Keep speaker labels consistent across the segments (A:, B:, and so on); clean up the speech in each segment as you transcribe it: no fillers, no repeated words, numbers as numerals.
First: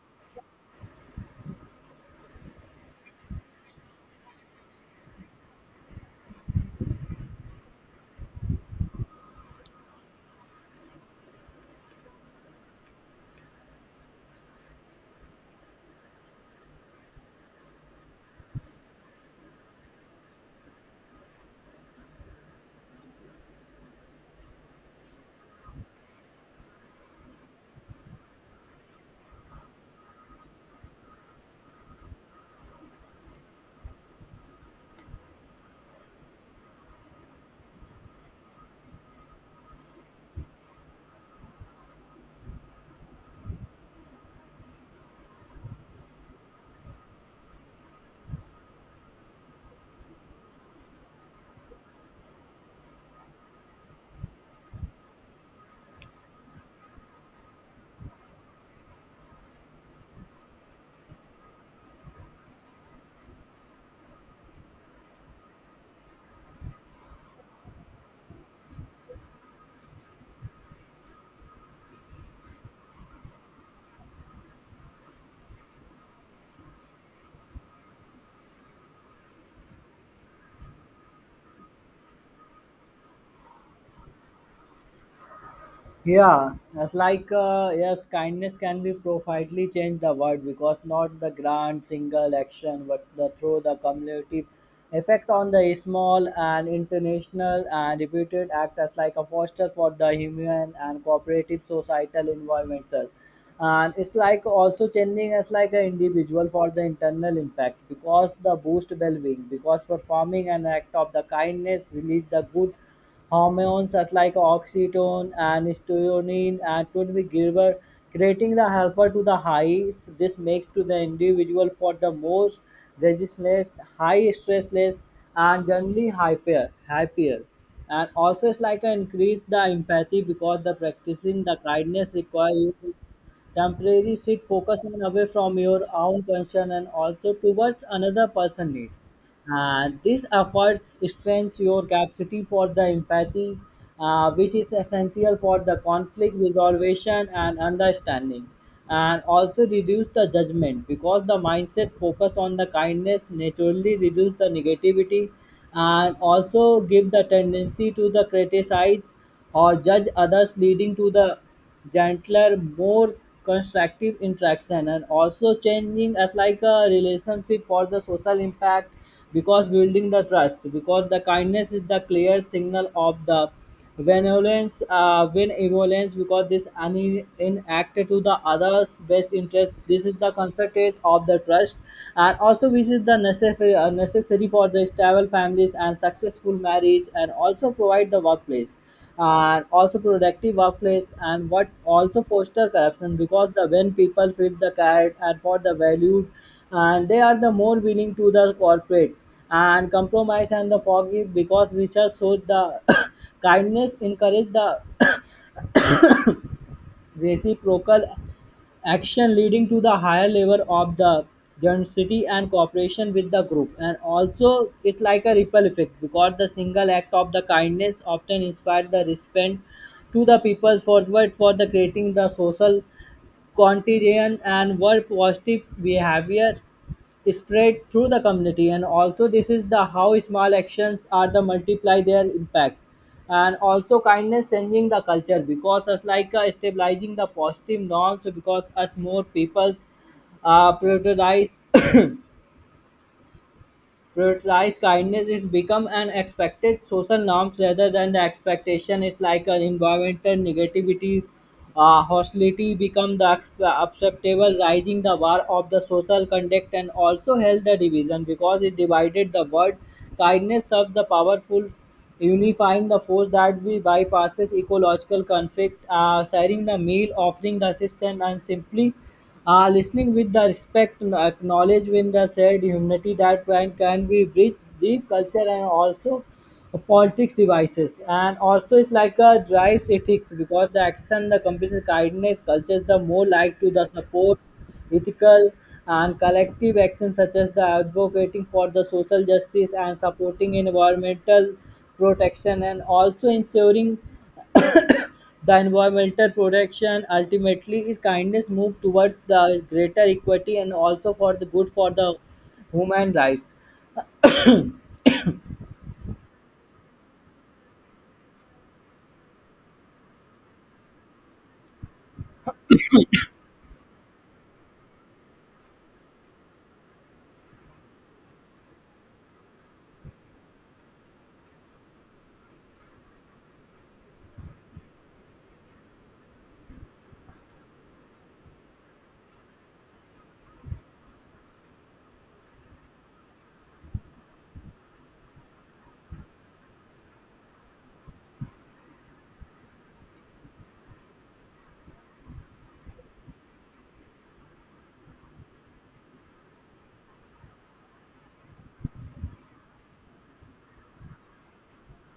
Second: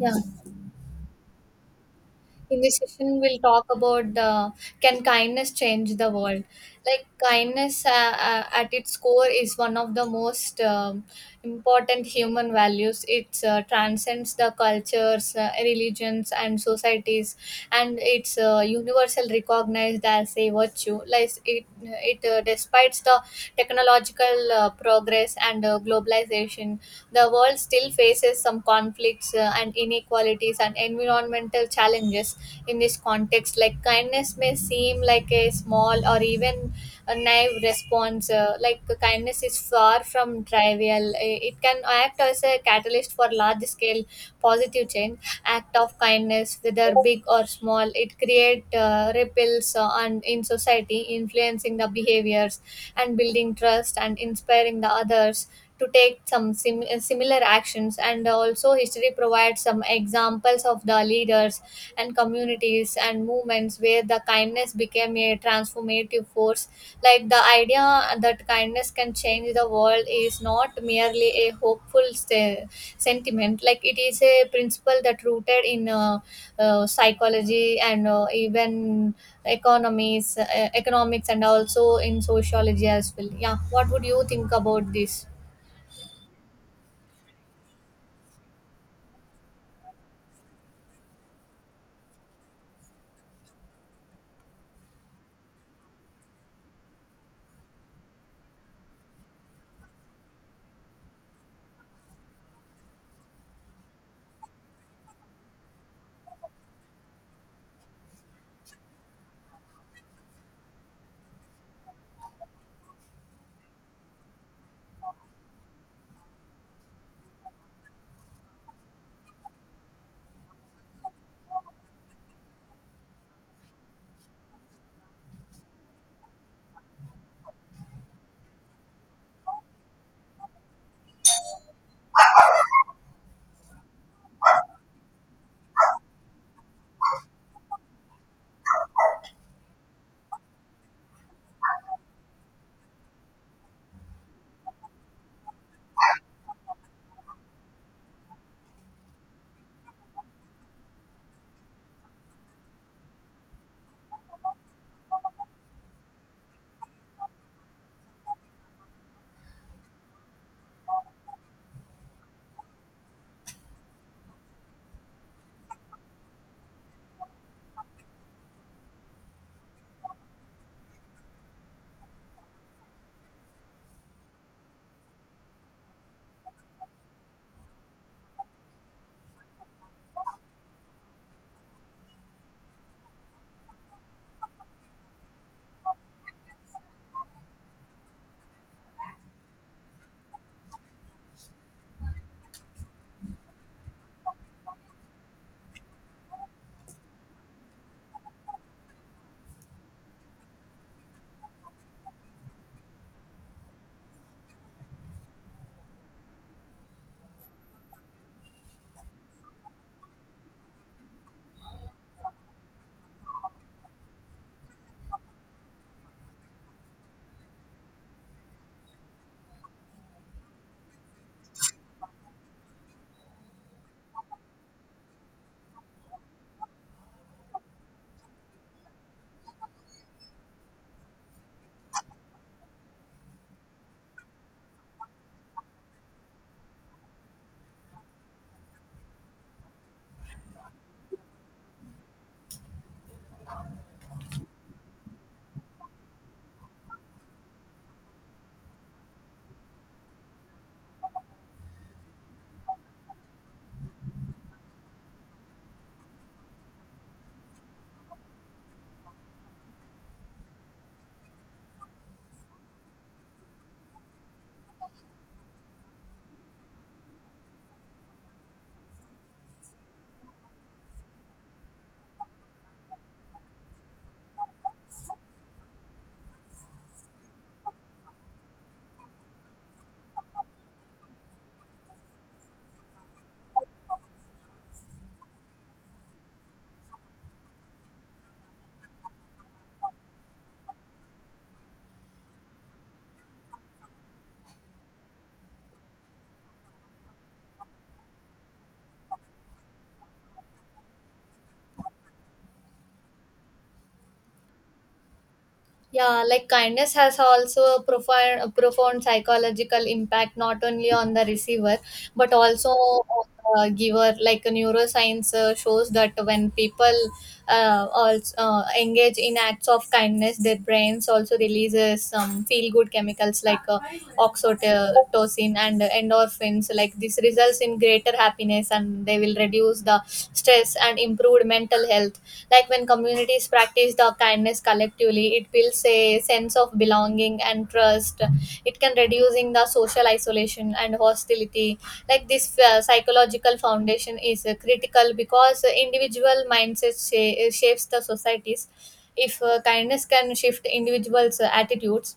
A: Yeah, in this session, we'll talk about the "Can kindness change the world?" Like kindness, at its core, is one of the most important human values. It transcends the cultures, religions, and societies, and it's universal recognized as a virtue. Like it despite the technological progress and globalization, the world still faces some conflicts and inequalities and environmental challenges in this context. Like kindness may seem like a small or even a naive response. Like kindness is far from trivial. It can act as a catalyst for large scale positive change. Act of kindness, whether big or small, it create ripples on in society, influencing the behaviors and building trust and inspiring the others to take some similar actions. And also history provides some examples of the leaders and communities and movements where the kindness became a transformative force. Like the idea that kindness can change the world is not merely a hopeful sentiment. Like it is a principle that rooted in psychology and even economies economics and also in sociology as well. Yeah, what would you think about this?
B: Yeah, that's like yes, kindness can be profoundly change the world because not the grand single action, but the through the cumulative effect on the small and international and repeated act as like a foster for the human and cooperative societal environmental, and it's like also changing as like an individual for the internal impact because the boost well-being because performing an act of the kindness release the good hormones such like oxytocin and serotonin and to the giver, creating the helper to the high. This makes to the individual for the most resistless, high stressless, and generally happier. And also it's like an increase the empathy because the practicing the kindness require you to temporary sit focus and away from your own concern and also towards another person need, this efforts strengthens your capacity for the empathy, which is essential for the conflict resolution and understanding, and also reduce the judgment because the mindset focus on the kindness naturally reduce the negativity and also give the tendency to the criticize or judge others leading to the gentler, more constructive interaction and also changing as like a relationship for the social impact because building the trust, because the kindness is the clear signal of the benevolence because this any in act to the others best interest, this is the concept of the trust, and also which is the necessary for the stable families and successful marriage and also provide the workplace and also productive workplace. And what also foster corruption because the when people fit the cat and for the valued, and they are the more willing to the corporate and compromise and the forgive, because research shows the kindness encourage the reciprocal action leading to the higher level of the density and cooperation with the group. And also it's like a ripple effect, because the single act of the kindness often inspires the respect to the people's forward for the creating the social contagion, and word positive behavior spread through the community, and also this is the how small actions are the multiply their impact. And also kindness changing the culture because us like stabilizing the positive norms, because us more people uh, prioritize prioritize kindness, it become an expected social norms rather than the expectation. It's like an environmental negativity, hostility become the acceptable, rising the bar of the social conduct, and also held the division, because it divided the world. Kindness serves the powerful unifying the force that we bypasses ecological conflict, sharing the meal, offering the assistance, and simply listening with the respect, and acknowledge with the shared humanity that can be bridge deep culture and also politics devices. And also it's like a drives ethics, because the action the company's kindness cultures the more like to the support ethical and collective actions, such as the advocating for the social justice and supporting environmental protection and also ensuring the environmental protection. Ultimately is kindness move towards the greater equity, and also for the good for the human rights.
A: Yeah, like kindness has also a profound psychological impact not only on the receiver but also on the giver. Like neuroscience shows that when people also engage in acts of kindness, their brains also releases some feel-good chemicals like oxytocin and endorphins. Like this results in greater happiness, and they will reduce the stress and improved mental health. Like when communities practice the kindness collectively, it builds a sense of belonging and trust. It can reducing the social isolation and hostility. Like this psychological foundation is critical because individual mindset shapes the societies. If kindness can shift individuals' attitudes,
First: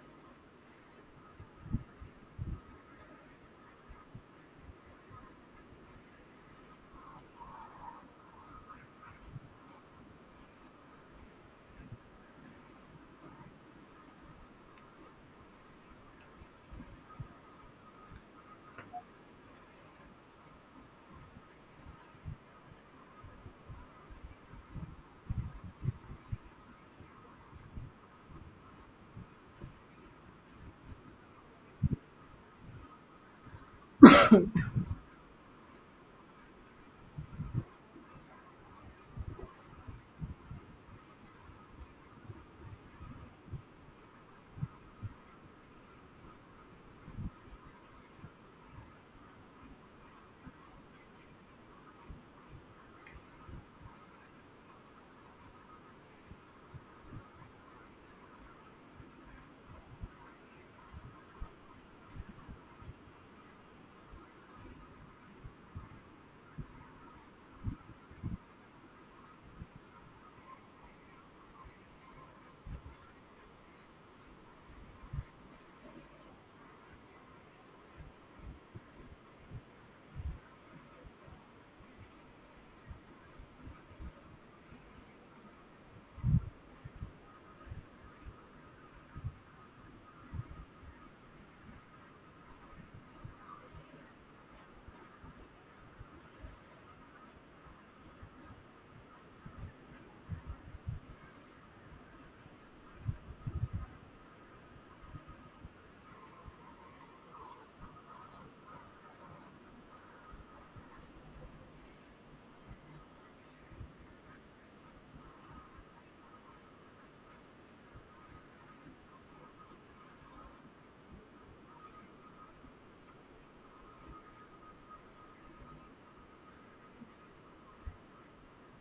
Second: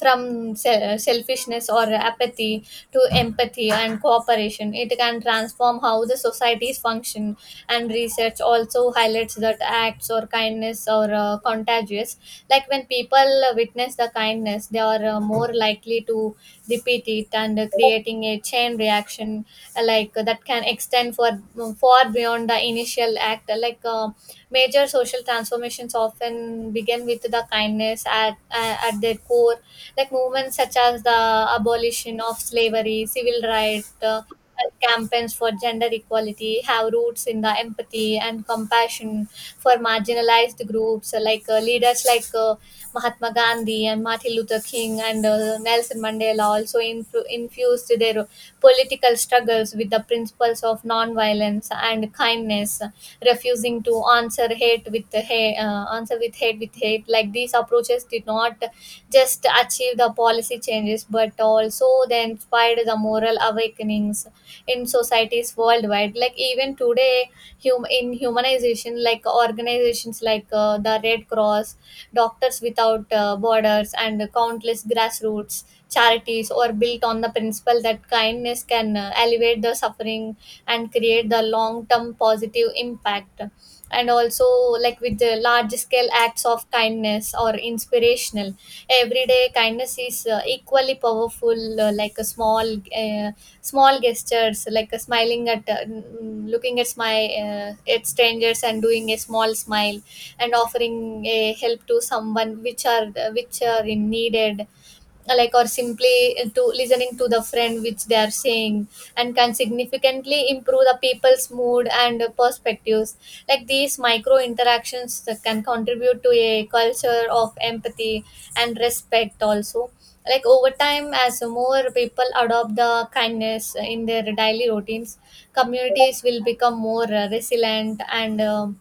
A: from selfishness or apathy to empathy and cooperation. It can transform how the societies function, and research also highlights that acts or kindness are contagious. Like when people witness the kindness, they are more likely to repeat it and creating a chain reaction that can extend for far beyond the initial act. Like major social transformations often begin with the kindness at their core. Like movements such as the abolition of slavery, civil rights, and campaigns for gender equality have roots in the empathy and compassion for marginalized groups, leaders like Mahatma Gandhi and Martin Luther King and Nelson Mandela also infused their political struggles with the principles of non-violence and kindness, refusing to answer hate with the hate, answer with hate with hate. Like these approaches did not just achieve the policy changes but also they inspired the moral awakenings in societies worldwide. Like even today in humanization, like organizations like the Red Cross, Doctors Without Borders and countless grassroots charities are built on the principle that kindness can alleviate the suffering and create the long term positive impact. And also like with the large scale acts of kindness or inspirational everyday kindness is equally powerful. Uh, like a small uh, small gestures like a smiling at looking at my at strangers and doing a small smile and offering a help to someone which are in needed, like or simply to listening to the friend which they are saying, and can significantly improve the people's mood and perspectives. Like these micro interactions that can contribute to a culture of empathy and respect also. Like over time as more people adopt the kindness in their daily routines, communities will become more resilient and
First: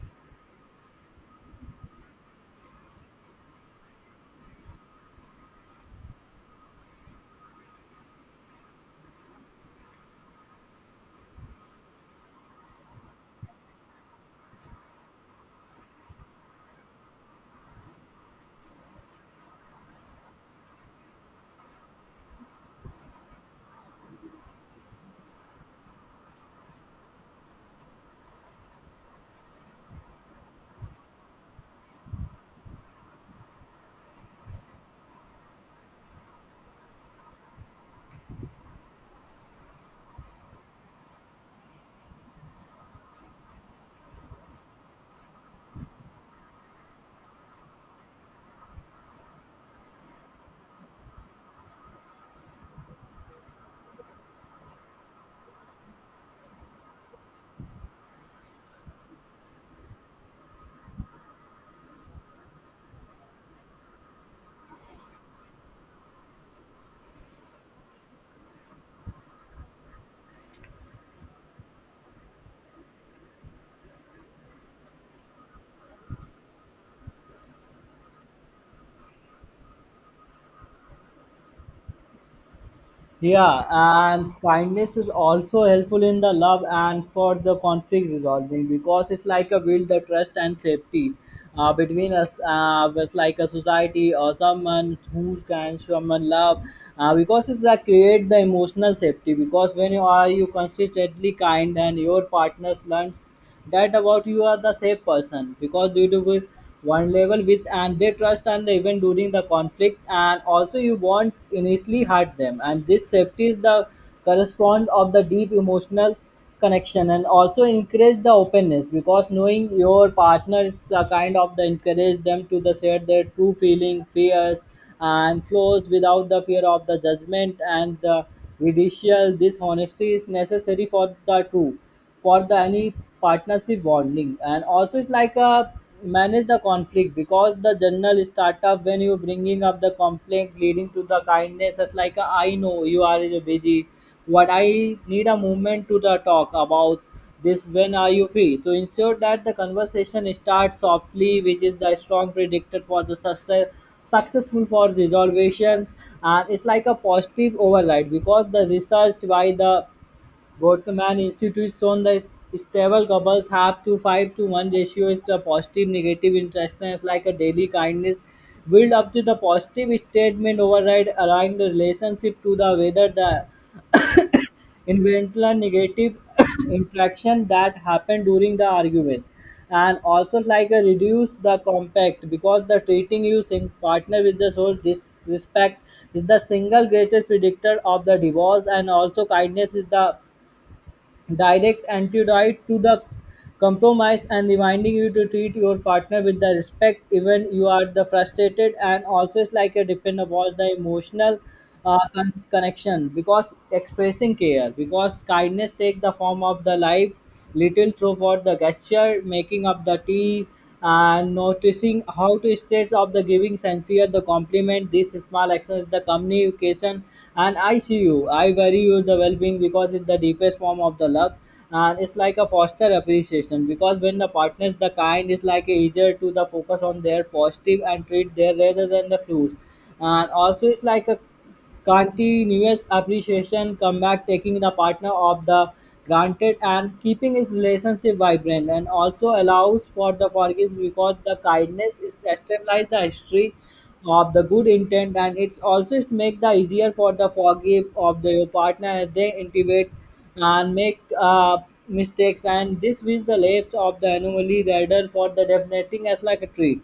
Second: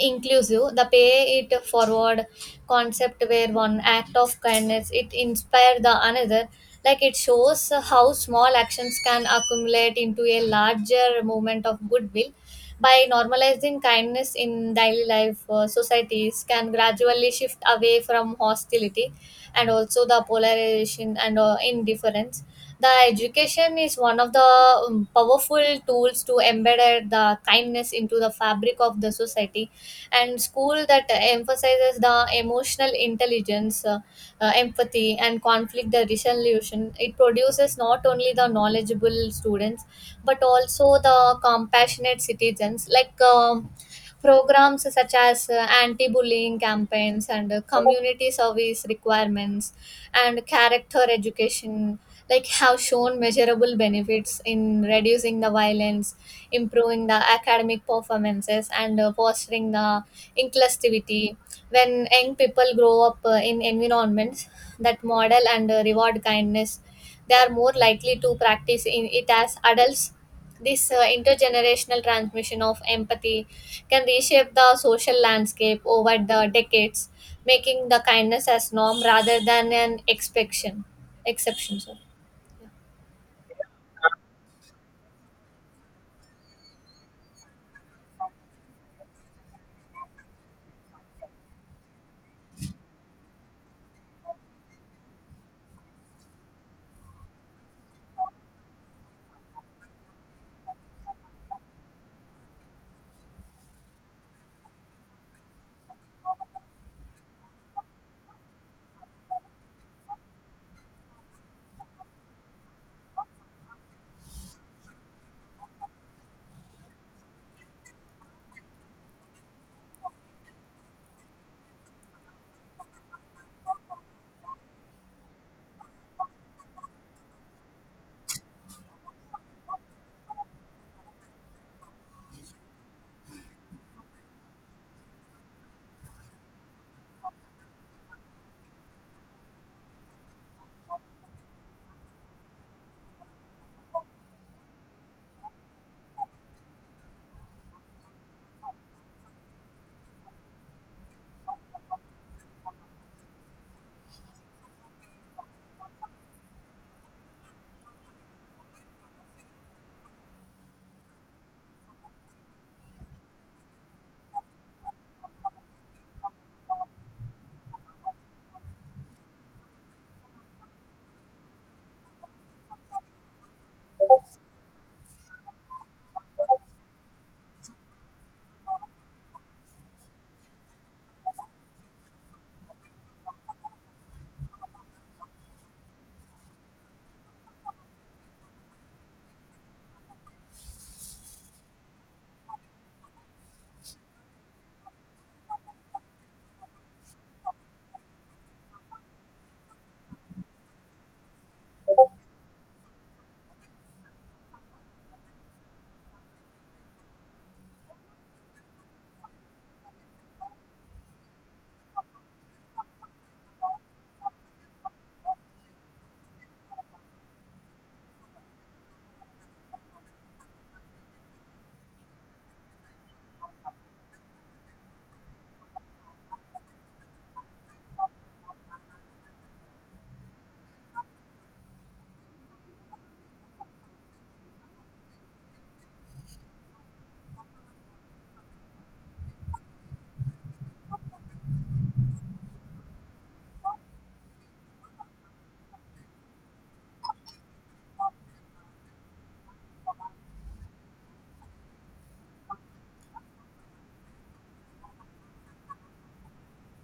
A: inclusive. The pay it forward concept where one act of kindness it inspire the another, like it shows how small actions can accumulate into a larger movement of goodwill. By normalizing kindness in daily life, societies can gradually shift away from hostility and also the polarization and indifference. The education is one of the powerful tools to embed the kindness into the fabric of the society, and school that emphasizes the emotional intelligence, empathy and conflict the resolution, it produces not only the knowledgeable students but also the compassionate citizens. Like programs such as anti-bullying campaigns and community service requirements and character education like have shown measurable benefits in reducing the violence, improving the academic performances and fostering the inclusivity. When young people grow up in environments that model and reward kindness, they are more likely to practice in it as adults. This intergenerational transmission of empathy can reshape the social landscape over the decades, making the kindness as norm rather than an exception. Sorry.
B: Yeah, and kindness is also helpful in the love and for the conflict resolving, because it's like a build the trust and safety between us, with like a society or someone who can someone love. Because it's like create the emotional safety, because when you are you consistently kind and your partners learns that about you are the safe person, because you do with vulnerable with and they trust, and even during the conflict and also you won't initially hurt them, and this safety is the correspond of the deep emotional connection. And also encourage the openness, because knowing your partner is the kind of the encourage them to the share their true feeling fears and flows without the fear of the judgment and the ridicule. This honesty is necessary for the true for the any partnership bonding. And also it's like a manage the conflict, because the general startup when you bringing up the conflict leading to the kindness it's like a, I know you are busy, what I need a moment to the talk about this, when are you free, to ensure that the conversation starts softly, which is the strong predictor for the successful for resolutions. And it's like a positive override, because the research by the Gottman institutes shown the stable couples have to 5-to-1 ratio is the positive-negative interaction, is like a daily kindness build up to the positive statement override align the relationship to the whether the inventor negative interaction that happened during the argument. And also like a reduce the compact, because the treating you sing partner with the soul disrespect is the single greatest predictor of the divorce, and also kindness is the direct antidote to the compromise, and reminding you to treat your partner with the respect even you are the frustrated. And also it's like a depend upon the emotional connection, because expressing care, because kindness take the form of the life little throughout the gesture, making up the tea, and noticing how to state of the giving sincere the compliment. These small actions, the communication, and I see you. I worry you the well-being, because it's the deepest form of the love. And it's like a foster appreciation, because when the partners the kind is like a easier to the focus on their positive and treat their rather than the flaws. And also it's like a continuous appreciation comeback taking the partner of the granted and keeping his relationship vibrant. And also allows for the forgiveness, because the kindness is stabilize the history of the good intent, and it's also it make the easier for the forgive of the your partner as they intimate and make mistakes, and this is the left of the anomaly rather for the definiting as like a tree.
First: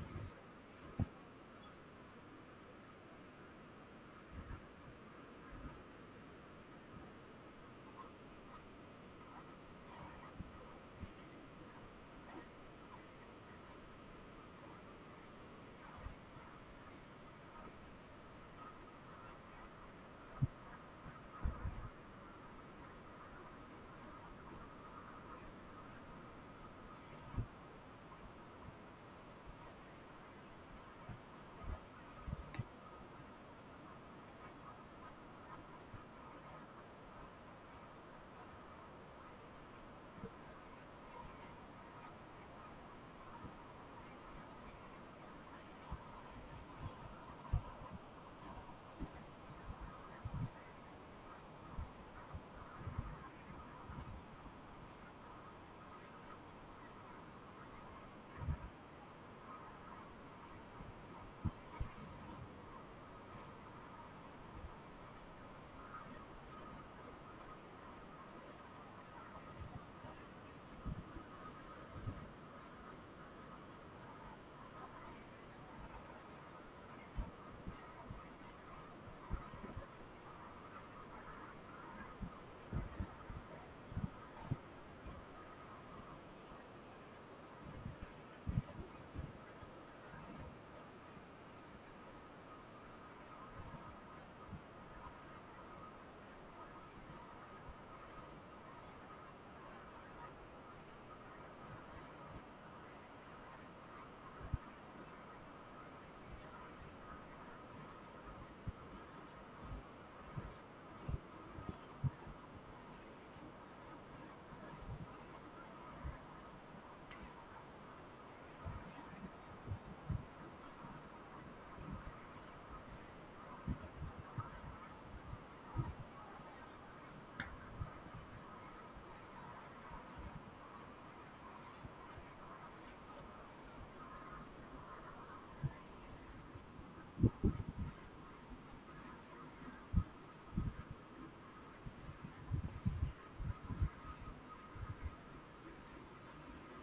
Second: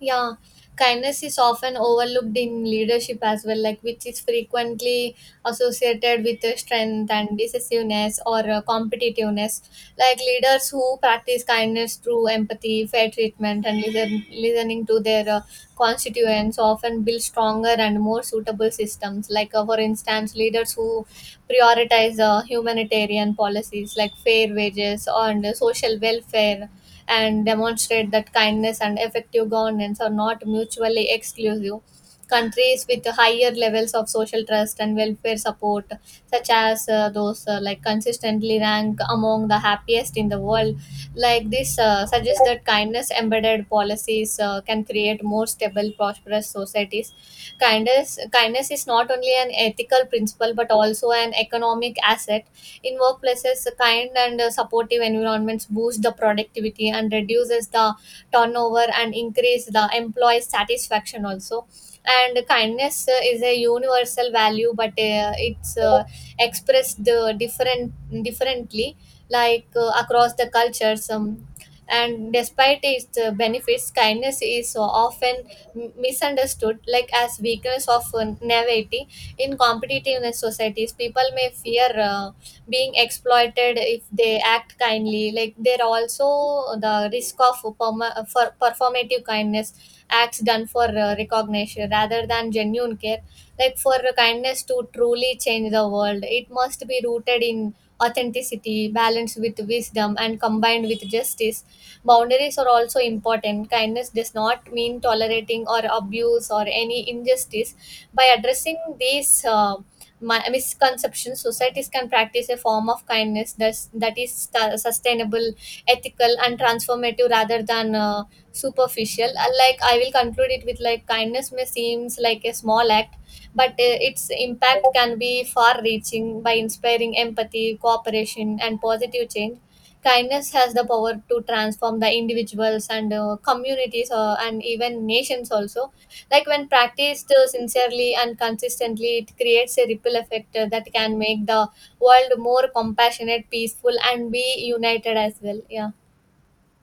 A: Yeah, kindness is often overlooked in leadership as well, like which is frequently associated with strength and decisiveness or competitiveness. Like leaders who practice kindness through empathy, fair treatment, and listening to their constituents often build stronger and more suitable systems. Like, for instance, leaders who prioritize humanitarian policies like fair wages and social welfare and demonstrate that kindness and effective governance are not mutually exclusive. Countries with higher levels of social trust and welfare support, such as those like consistently rank among the happiest in the world. Like this suggests that kindness embedded policies can create more stable, prosperous societies. Kindness is not only an ethical principle but also an economic asset. In workplaces, a kind and supportive environments boost the productivity and reduces the turnover and increase the employee satisfaction also. And kindness is a universal value, but it's expressed differently, like across the cultures. And despite its benefits, kindness is often misunderstood like as weakness of naivety. In competitive societies people may fear being exploited if they act kindly. Like there are also the risk of for performative kindness, acts done for recognition rather than genuine care. Like for kindness to truly change the world it must be rooted in authenticity, balanced with wisdom and combined with justice. Boundaries are also important. Kindness does not mean tolerating or abuse or any injustice. By addressing these misconceptions, societies can practice a form of kindness that is sustainable, ethical, and transformative rather than superficial. Like I will conclude it with like kindness may seems like a small act, but its impact can be far-reaching by inspiring empathy, cooperation, and positive change. Kindness has the power to transform the individuals and communities and even nations also. Like when practiced sincerely and consistently, it creates a ripple effect that can make the world more compassionate, peaceful, and be united as well. Yeah.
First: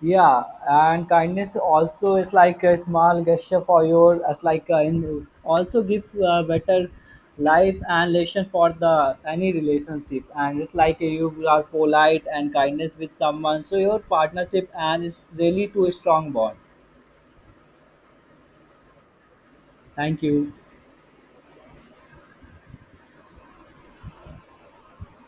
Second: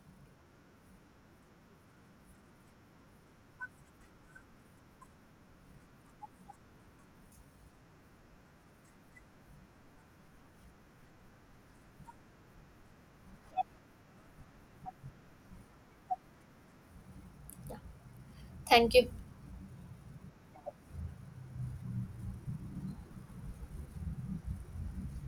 B: Yeah, and kindness also is like a small gesture for your, as like in, also give better life and relation for the any relationship. And it's like you are polite and kindness with someone, so your partnership and it's really to a strong bond.
A: Thank you.
B: Thank you.